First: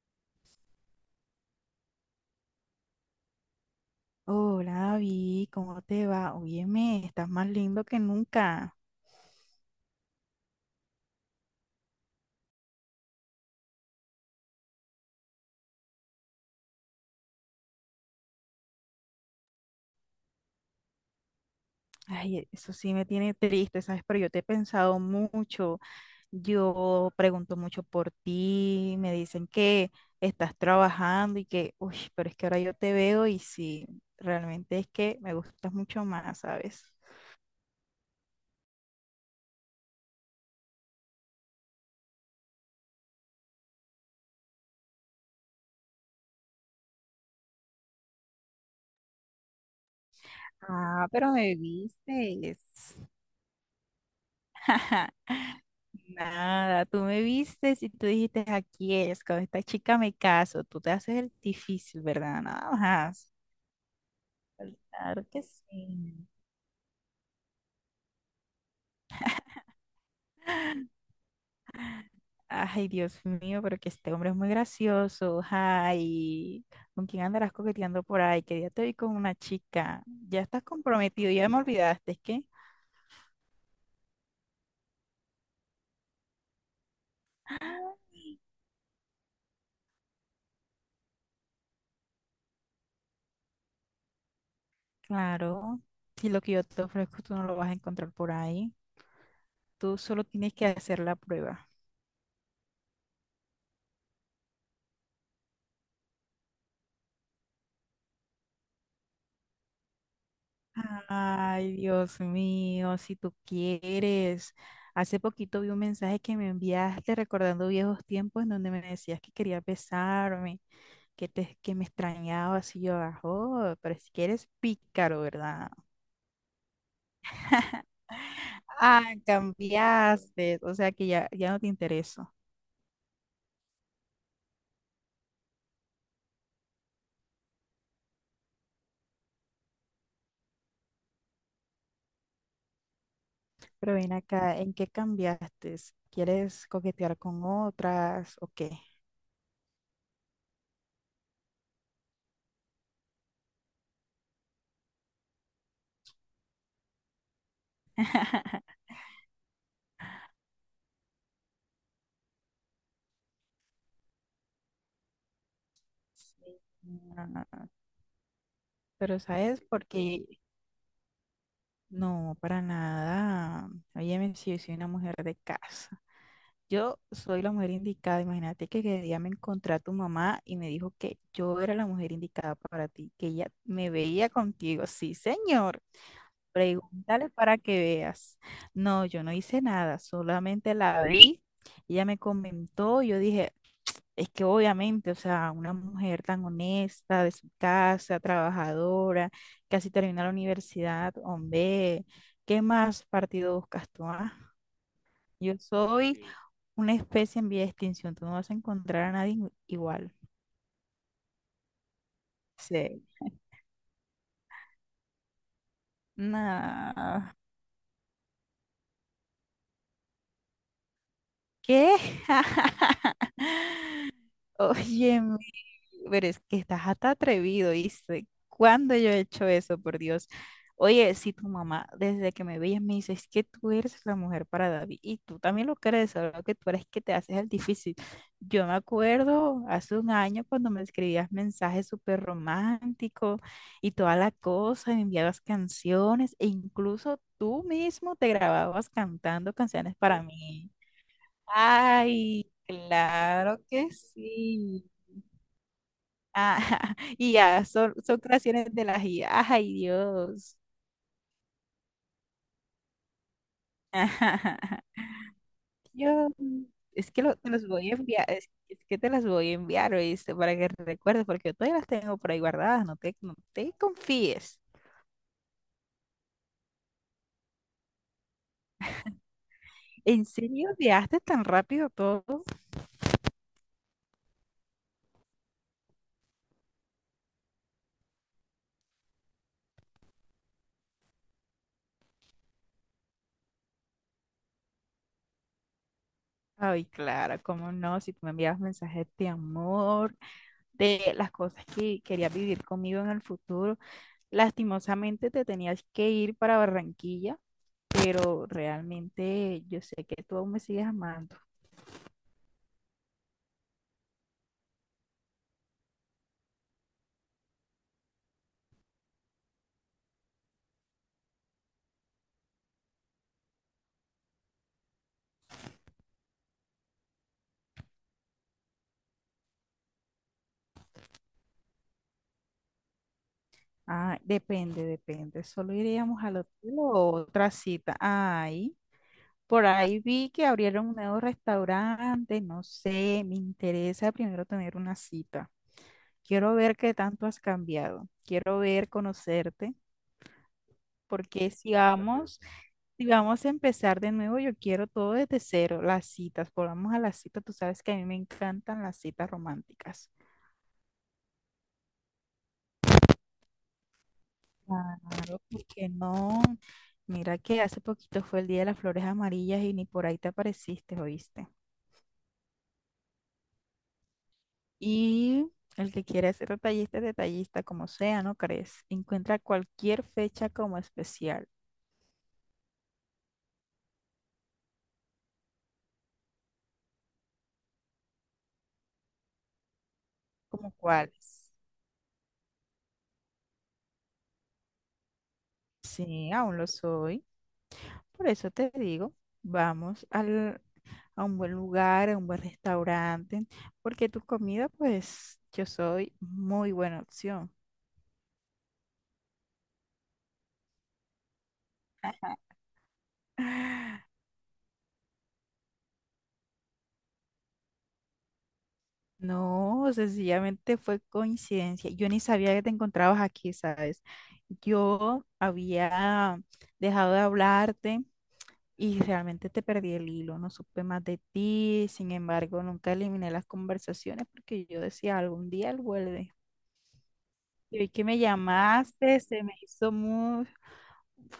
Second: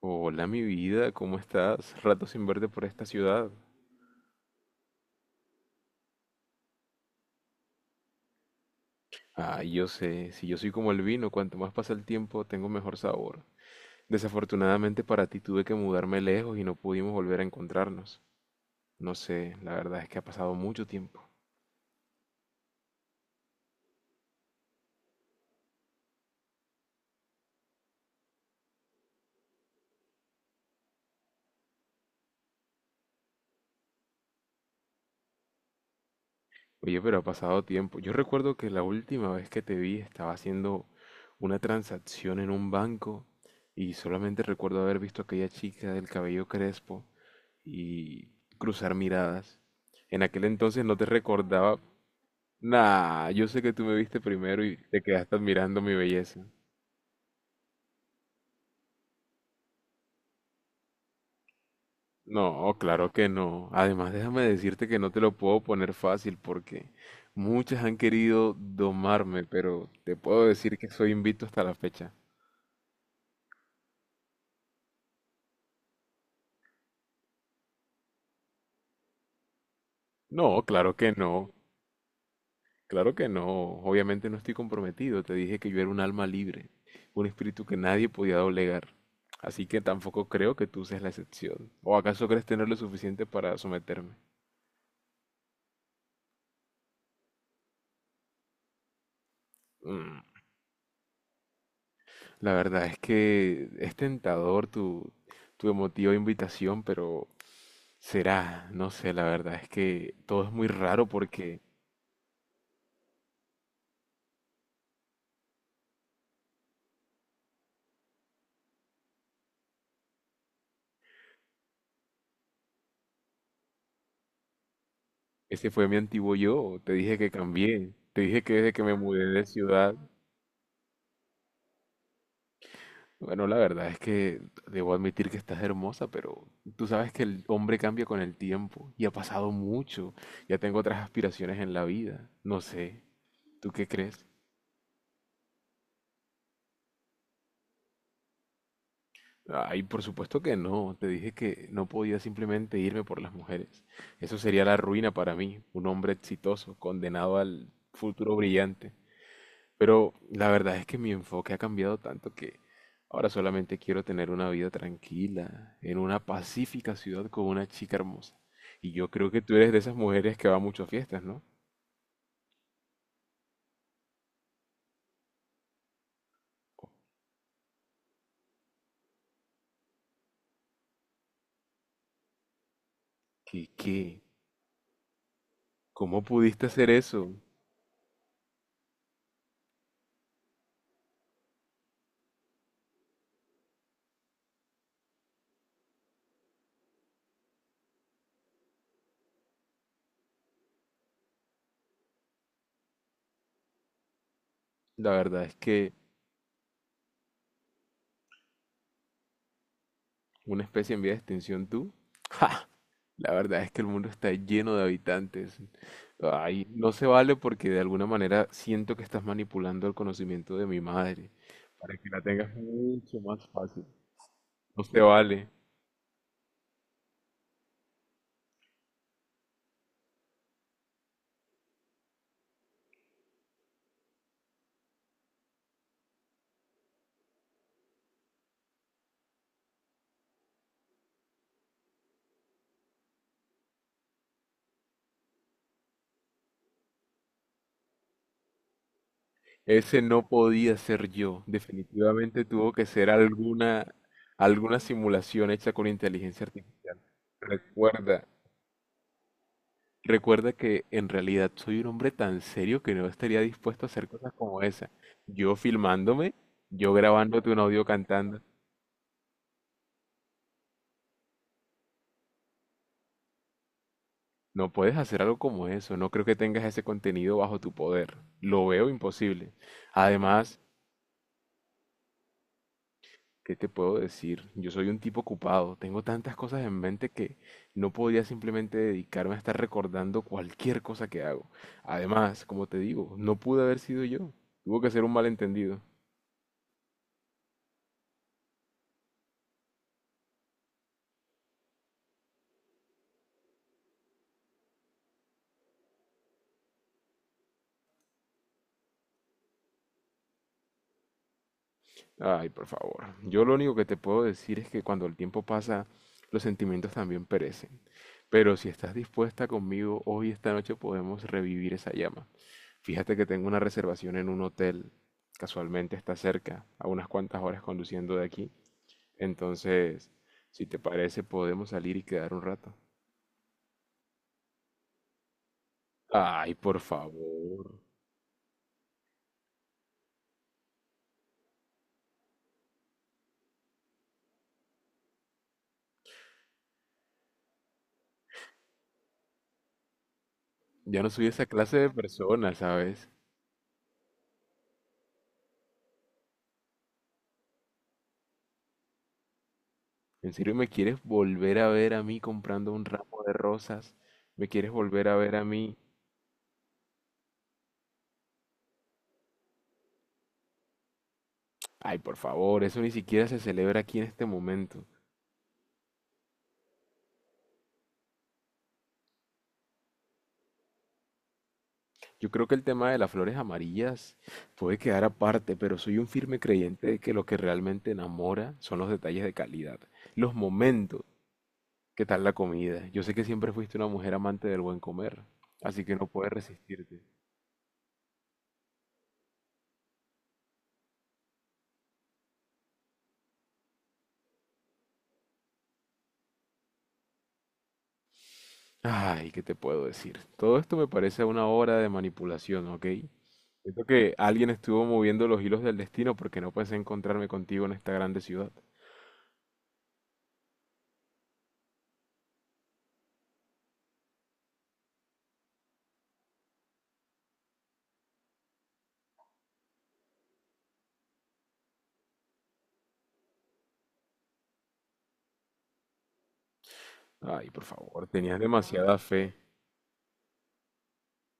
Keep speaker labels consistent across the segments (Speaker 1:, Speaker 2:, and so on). Speaker 1: Hola, mi vida, ¿cómo estás? Rato sin verte por esta ciudad.
Speaker 2: Hola, David, ¿cómo te va? Óyeme, estás más lindo que nunca.
Speaker 1: Ah, yo sé, si yo soy como el vino, cuanto más pasa el tiempo, tengo mejor sabor. Desafortunadamente para ti tuve que mudarme lejos y no pudimos volver a encontrarnos. No sé, la verdad es que ha pasado mucho tiempo.
Speaker 2: Ay, eso sí me tiene triste, ¿sabes? Pero yo te he pensado mucho. Yo pregunto mucho por ti, me dicen que estás trabajando y que, uy, pero es que ahora yo te veo y sí, realmente es que me gustas mucho más, ¿sabes?
Speaker 1: Oye, pero ha pasado tiempo. Yo recuerdo que la última vez que te vi estaba haciendo una transacción en un banco y solamente recuerdo haber visto a aquella chica del cabello crespo y cruzar miradas. En aquel entonces no te
Speaker 2: Ah, pero me
Speaker 1: recordaba.
Speaker 2: viste.
Speaker 1: Nah, yo sé que tú me viste primero y te quedaste admirando mi belleza.
Speaker 2: Nada, tú me vistes y tú dijiste, aquí es, con esta chica me caso, tú te haces el difícil, ¿verdad? Nada
Speaker 1: No, claro que
Speaker 2: más.
Speaker 1: no. Además, déjame decirte que no te
Speaker 2: Claro
Speaker 1: lo
Speaker 2: que
Speaker 1: puedo poner
Speaker 2: sí.
Speaker 1: fácil porque muchas han querido domarme, pero te puedo decir que soy invicto hasta la fecha.
Speaker 2: Ay, Dios mío, pero que este hombre es muy gracioso. Ay, ¿con quién andarás coqueteando por ahí? Que ya te vi con una chica. Ya estás
Speaker 1: No, claro que
Speaker 2: comprometido, ya
Speaker 1: no,
Speaker 2: me olvidaste, ¿qué?
Speaker 1: claro que no. Obviamente no estoy comprometido. Te dije que yo era un alma libre, un espíritu que nadie podía doblegar. Así que tampoco creo que tú seas la excepción. ¿O acaso crees tener lo suficiente para someterme?
Speaker 2: Claro, si lo que yo te ofrezco tú no lo vas a encontrar por ahí. Tú
Speaker 1: Mm,
Speaker 2: solo tienes que hacer la prueba.
Speaker 1: La verdad es que es tentador tu emotiva invitación, pero será, no sé, la verdad es que todo es muy raro porque
Speaker 2: Ay, Dios mío, si tú quieres. Hace poquito vi un mensaje que me enviaste recordando viejos tiempos en donde me decías que querías besarme, que me extrañabas y yo, ah, oh, pero si quieres pícaro,
Speaker 1: ese
Speaker 2: ¿verdad?
Speaker 1: fue mi antiguo yo. Te dije que cambié, te dije que desde que me
Speaker 2: Ah,
Speaker 1: mudé de ciudad.
Speaker 2: cambiaste, o sea que ya, ya no te intereso.
Speaker 1: Bueno, la verdad es que debo admitir que estás hermosa, pero tú sabes que el hombre cambia con el tiempo y ha pasado mucho. Ya tengo otras aspiraciones en la vida. No sé, ¿tú qué
Speaker 2: Pero ven
Speaker 1: crees?
Speaker 2: acá, ¿en qué cambiaste? ¿Quieres coquetear con otras o qué?
Speaker 1: Ay, por supuesto que no. Te dije que no podía simplemente irme por las mujeres. Eso sería la ruina para mí, un hombre exitoso, condenado al futuro brillante. Pero la verdad es que mi enfoque ha cambiado tanto que ahora solamente quiero tener una vida tranquila, en una
Speaker 2: Sí.
Speaker 1: pacífica ciudad con
Speaker 2: Ah,
Speaker 1: una chica hermosa. Y yo
Speaker 2: pero
Speaker 1: creo que tú
Speaker 2: ¿sabes
Speaker 1: eres de
Speaker 2: por
Speaker 1: esas
Speaker 2: qué?
Speaker 1: mujeres que va mucho a fiestas, ¿no?
Speaker 2: No, para nada. Óyeme, si yo soy una mujer de casa. Yo soy la mujer indicada. Imagínate que el día me encontré a tu mamá y me dijo que yo era la mujer indicada para ti, que ella me
Speaker 1: Qué?
Speaker 2: veía contigo. Sí, señor.
Speaker 1: ¿Cómo pudiste hacer
Speaker 2: Pregúntale
Speaker 1: eso?
Speaker 2: para que veas. No, yo no hice nada, solamente la vi. Ella me comentó, yo dije, es que obviamente, o sea, una mujer tan honesta, de su casa, trabajadora, casi termina la universidad, hombre, ¿qué más partido buscas tú? ¿Ah?
Speaker 1: La verdad
Speaker 2: Yo
Speaker 1: es que
Speaker 2: soy, sí, una especie en vía de extinción, tú no vas a encontrar a nadie igual.
Speaker 1: una especie en vía de extinción tú. ¡Ja!
Speaker 2: Sí.
Speaker 1: La verdad es que el mundo está lleno de habitantes. Ay, no se
Speaker 2: Nah.
Speaker 1: vale porque de alguna manera siento que estás manipulando el conocimiento de mi madre para
Speaker 2: ¿Qué?
Speaker 1: que la tengas mucho más fácil. No se
Speaker 2: Oye,
Speaker 1: vale.
Speaker 2: pero es que estás hasta atrevido, ¿viste? ¿Cuándo yo he hecho eso, por Dios? Oye, si tu mamá desde que me veías me dice, es que tú eres la mujer para David y tú también lo crees, solo que tú eres que te haces el difícil. Yo me acuerdo hace un año cuando me escribías mensajes súper románticos y toda la cosa, y me enviabas canciones e incluso tú mismo te grababas cantando canciones
Speaker 1: Ese
Speaker 2: para
Speaker 1: no
Speaker 2: mí.
Speaker 1: podía ser yo. Definitivamente
Speaker 2: Ay,
Speaker 1: tuvo que ser
Speaker 2: claro que
Speaker 1: alguna
Speaker 2: sí.
Speaker 1: simulación hecha con inteligencia
Speaker 2: Ah,
Speaker 1: artificial.
Speaker 2: y ya, son
Speaker 1: Recuerda,
Speaker 2: creaciones de las IA. Ay,
Speaker 1: recuerda
Speaker 2: Dios.
Speaker 1: que en realidad soy un hombre tan serio que no estaría dispuesto a hacer cosas como esa. Yo
Speaker 2: Yo
Speaker 1: filmándome, yo
Speaker 2: es que
Speaker 1: grabándote
Speaker 2: te
Speaker 1: un
Speaker 2: los
Speaker 1: audio
Speaker 2: voy a enviar,
Speaker 1: cantando.
Speaker 2: es que te las voy a enviar, ¿oíste? Para que recuerdes, porque yo todavía las tengo por ahí guardadas, no te confíes.
Speaker 1: No puedes hacer algo como eso. No creo que tengas ese contenido bajo tu poder. Lo veo imposible.
Speaker 2: ¿En
Speaker 1: Además,
Speaker 2: serio enviaste tan rápido todo?
Speaker 1: ¿qué te puedo decir? Yo soy un tipo ocupado, tengo tantas cosas en mente que no podía simplemente dedicarme a estar recordando cualquier cosa que hago. Además, como te digo, no pude haber sido yo. Tuvo que ser un malentendido.
Speaker 2: Ay, claro, cómo no, si tú me enviabas mensajes de amor, de las cosas que querías vivir conmigo en el futuro. Lastimosamente te tenías que ir para Barranquilla, pero realmente yo sé que tú aún me sigues amando.
Speaker 1: Ay, por favor. Yo lo único que te puedo decir es que cuando el tiempo pasa, los sentimientos también perecen. Pero si estás dispuesta conmigo, hoy esta noche podemos revivir esa llama. Fíjate que tengo una reservación en un hotel. Casualmente está cerca, a unas cuantas horas conduciendo de aquí. Entonces, si te parece, podemos salir y quedar un rato.
Speaker 2: Ah, depende, depende. ¿Solo iríamos al
Speaker 1: Ay,
Speaker 2: hotel
Speaker 1: por
Speaker 2: o otra
Speaker 1: favor.
Speaker 2: cita? Ay, por ahí vi que abrieron un nuevo restaurante, no sé, me interesa primero tener una cita. Quiero ver qué tanto has cambiado. Quiero ver, conocerte,
Speaker 1: Ya no soy esa
Speaker 2: porque
Speaker 1: clase de persona,
Speaker 2: si
Speaker 1: ¿sabes?
Speaker 2: vamos a empezar de nuevo, yo quiero todo desde cero, las citas. Volvamos a las citas, tú sabes que a mí me encantan las citas románticas.
Speaker 1: ¿En serio me quieres volver a ver a mí comprando un ramo de rosas? ¿Me quieres volver a ver
Speaker 2: Claro,
Speaker 1: a mí?
Speaker 2: porque no? Mira que hace poquito fue el Día de las Flores Amarillas y ni por ahí te apareciste, ¿oíste?
Speaker 1: Ay, por favor, eso ni siquiera se celebra aquí en este momento.
Speaker 2: Y el que quiera ser detallista es detallista, como sea, ¿no crees? Encuentra cualquier fecha como especial,
Speaker 1: Yo creo que el tema de las flores amarillas puede quedar aparte, pero soy un firme creyente de que lo que realmente enamora son los detalles de calidad, los
Speaker 2: ¿como
Speaker 1: momentos.
Speaker 2: cuáles?
Speaker 1: ¿Qué tal la comida? Yo sé que siempre fuiste una mujer amante del buen comer, así que no
Speaker 2: Sí,
Speaker 1: puedes
Speaker 2: aún lo
Speaker 1: resistirte.
Speaker 2: soy. Por eso te digo, vamos al, a un buen lugar, a un buen restaurante, porque tu comida, pues, yo soy muy buena opción.
Speaker 1: Ay, ¿qué te puedo decir? Todo esto me parece una obra de manipulación, ¿ok? Siento que alguien estuvo moviendo los hilos del destino porque no pensé encontrarme contigo en esta grande ciudad.
Speaker 2: No, sencillamente fue coincidencia. Yo ni sabía que te encontrabas aquí, ¿sabes? Yo había dejado de hablarte y realmente te perdí el hilo, no supe más de ti, sin embargo, nunca eliminé las conversaciones porque yo decía, algún día él vuelve.
Speaker 1: Ay, por
Speaker 2: Y hoy que
Speaker 1: favor,
Speaker 2: me
Speaker 1: tenías demasiada
Speaker 2: llamaste,
Speaker 1: fe.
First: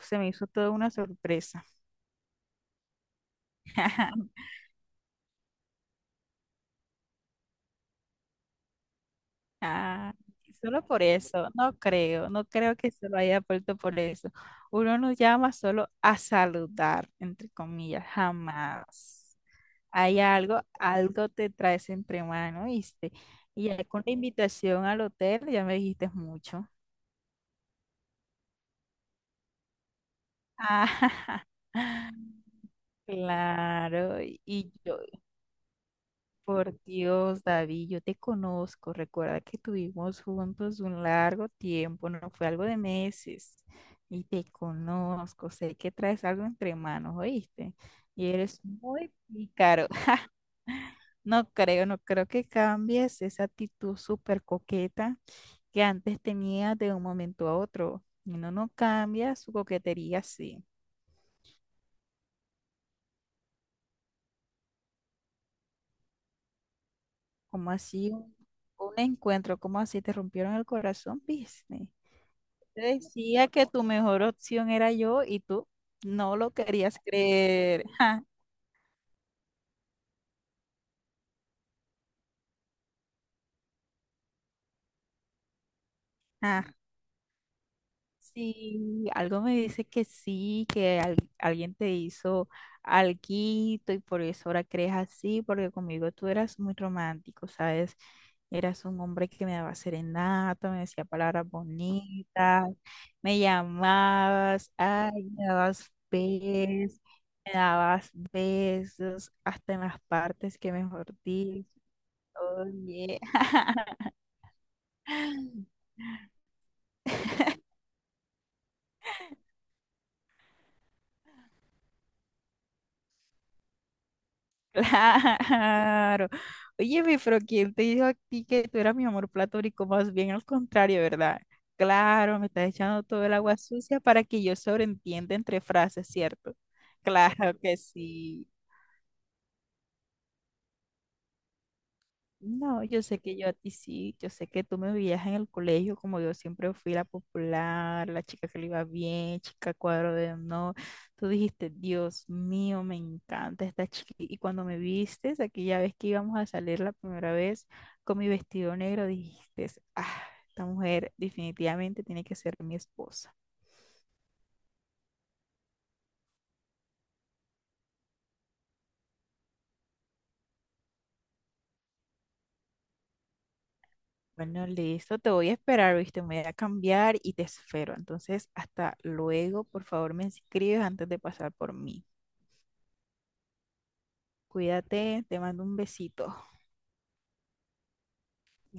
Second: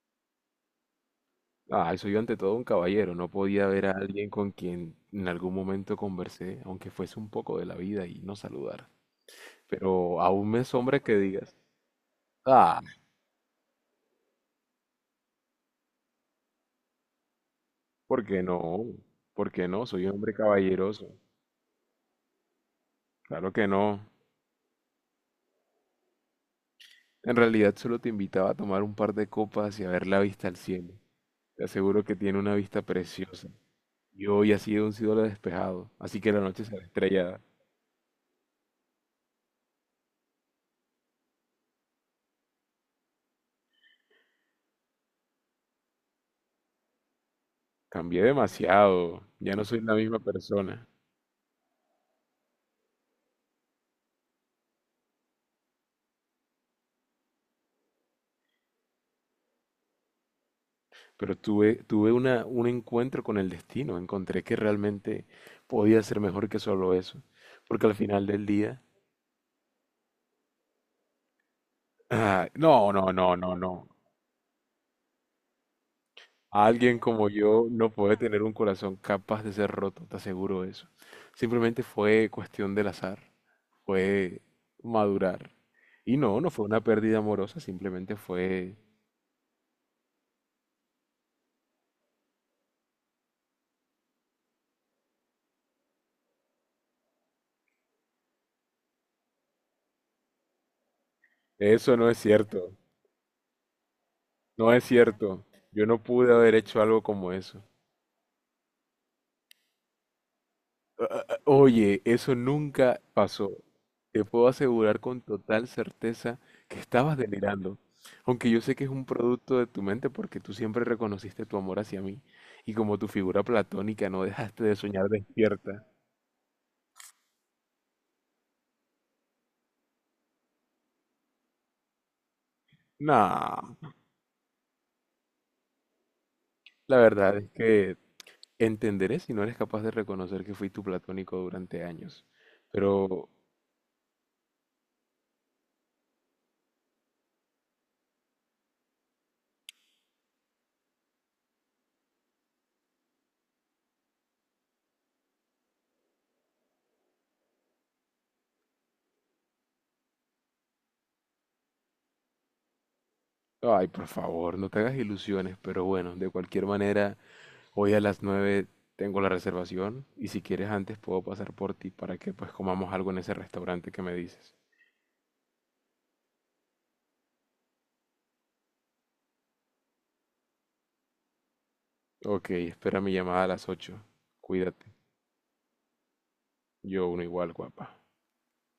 Speaker 2: se me hizo toda una sorpresa.
Speaker 1: Ay, soy ante todo un caballero, no podía ver a alguien con quien en algún momento conversé, aunque fuese un poco de la vida y no saludar.
Speaker 2: Ah,
Speaker 1: Pero aún me
Speaker 2: solo
Speaker 1: asombra
Speaker 2: por
Speaker 1: que
Speaker 2: eso,
Speaker 1: digas,
Speaker 2: no creo
Speaker 1: "Ah,
Speaker 2: que se lo haya puesto por eso. Uno nos llama solo a saludar, entre comillas,
Speaker 1: ¿por qué no?
Speaker 2: jamás.
Speaker 1: ¿Por qué no? Soy un
Speaker 2: Hay
Speaker 1: hombre caballeroso.
Speaker 2: algo te traes entre mano, ¿viste?
Speaker 1: Claro
Speaker 2: Y
Speaker 1: que
Speaker 2: ya
Speaker 1: no.
Speaker 2: con la invitación al hotel ya me dijiste mucho.
Speaker 1: En realidad solo te invitaba a tomar un par de copas y a ver la vista al cielo. Te aseguro que
Speaker 2: Ah,
Speaker 1: tiene una vista preciosa.
Speaker 2: claro,
Speaker 1: Y hoy ha
Speaker 2: y
Speaker 1: sido un
Speaker 2: yo,
Speaker 1: cielo despejado, así que la noche
Speaker 2: por
Speaker 1: será estrellada.
Speaker 2: Dios, David, yo te conozco. Recuerda que tuvimos juntos un largo tiempo, no fue algo de meses. Y te conozco, sé que traes algo entre manos, ¿oíste?
Speaker 1: Cambié
Speaker 2: Y eres muy
Speaker 1: demasiado, ya no soy
Speaker 2: pícaro.
Speaker 1: la misma persona.
Speaker 2: No creo que cambies esa actitud súper coqueta que antes tenías de un momento a otro. No, no cambias su coquetería así.
Speaker 1: Pero un encuentro con el destino. Encontré que realmente podía ser mejor que solo eso.
Speaker 2: Como
Speaker 1: Porque al
Speaker 2: así
Speaker 1: final del día...
Speaker 2: un encuentro, como así te rompieron el corazón, ¿viste?
Speaker 1: Ah,
Speaker 2: Te decía que tu
Speaker 1: no.
Speaker 2: mejor opción era yo y tú no lo
Speaker 1: Alguien
Speaker 2: querías
Speaker 1: como yo
Speaker 2: creer.
Speaker 1: no puede
Speaker 2: Ja,
Speaker 1: tener un corazón capaz de ser roto, te aseguro eso. Simplemente fue cuestión del azar, fue madurar. Y no, no fue
Speaker 2: ja.
Speaker 1: una pérdida amorosa, simplemente fue...
Speaker 2: Sí, algo me dice que sí, que alguien te hizo alguito y por eso ahora crees así, porque conmigo tú eras muy romántico, ¿sabes? Eras un hombre que me daba serenata, me decía palabras
Speaker 1: Eso no es
Speaker 2: bonitas,
Speaker 1: cierto,
Speaker 2: me llamabas,
Speaker 1: no es
Speaker 2: ay,
Speaker 1: cierto. Yo no pude haber hecho algo como
Speaker 2: me
Speaker 1: eso.
Speaker 2: dabas besos hasta en las partes que mejor digo.
Speaker 1: Oye, eso nunca
Speaker 2: Oye,
Speaker 1: pasó. Te puedo asegurar con total certeza que estabas delirando. Aunque yo sé que es un producto de tu mente porque tú siempre reconociste tu amor hacia mí. Y como tu figura platónica no dejaste de soñar despierta.
Speaker 2: claro. Óyeme, pero ¿quién te dijo a ti que tú eras mi amor platónico? Más bien al contrario, ¿verdad? Claro, me estás echando todo el agua
Speaker 1: No,
Speaker 2: sucia para que yo sobreentienda entre frases, ¿cierto?
Speaker 1: la verdad es
Speaker 2: Claro que
Speaker 1: que
Speaker 2: sí.
Speaker 1: entenderé si no eres capaz de reconocer que fui tu platónico durante años.
Speaker 2: No, yo sé
Speaker 1: Pero,
Speaker 2: que yo a ti sí, yo sé que tú me veías en el colegio como yo siempre fui la popular, la chica que le iba bien, chica cuadro de honor. Tú dijiste, Dios mío, me encanta esta chica. Y cuando me vistes, aquella vez que íbamos a salir la primera vez con mi vestido negro, dijiste, ah, esta mujer definitivamente tiene que ser mi esposa.
Speaker 1: ay, por favor, no te hagas ilusiones. Pero bueno, de cualquier manera... Hoy a las 9 tengo la reservación y si quieres antes puedo pasar por ti para que pues comamos algo en ese restaurante que me dices.
Speaker 2: Bueno, listo, te voy a esperar, ¿viste? Me voy a cambiar y te espero. Entonces, hasta luego, por favor, me escribes antes de pasar por mí.
Speaker 1: Ok, espera mi llamada a las 8. Cuídate.
Speaker 2: Cuídate, te mando un besito.
Speaker 1: Yo uno igual, guapa.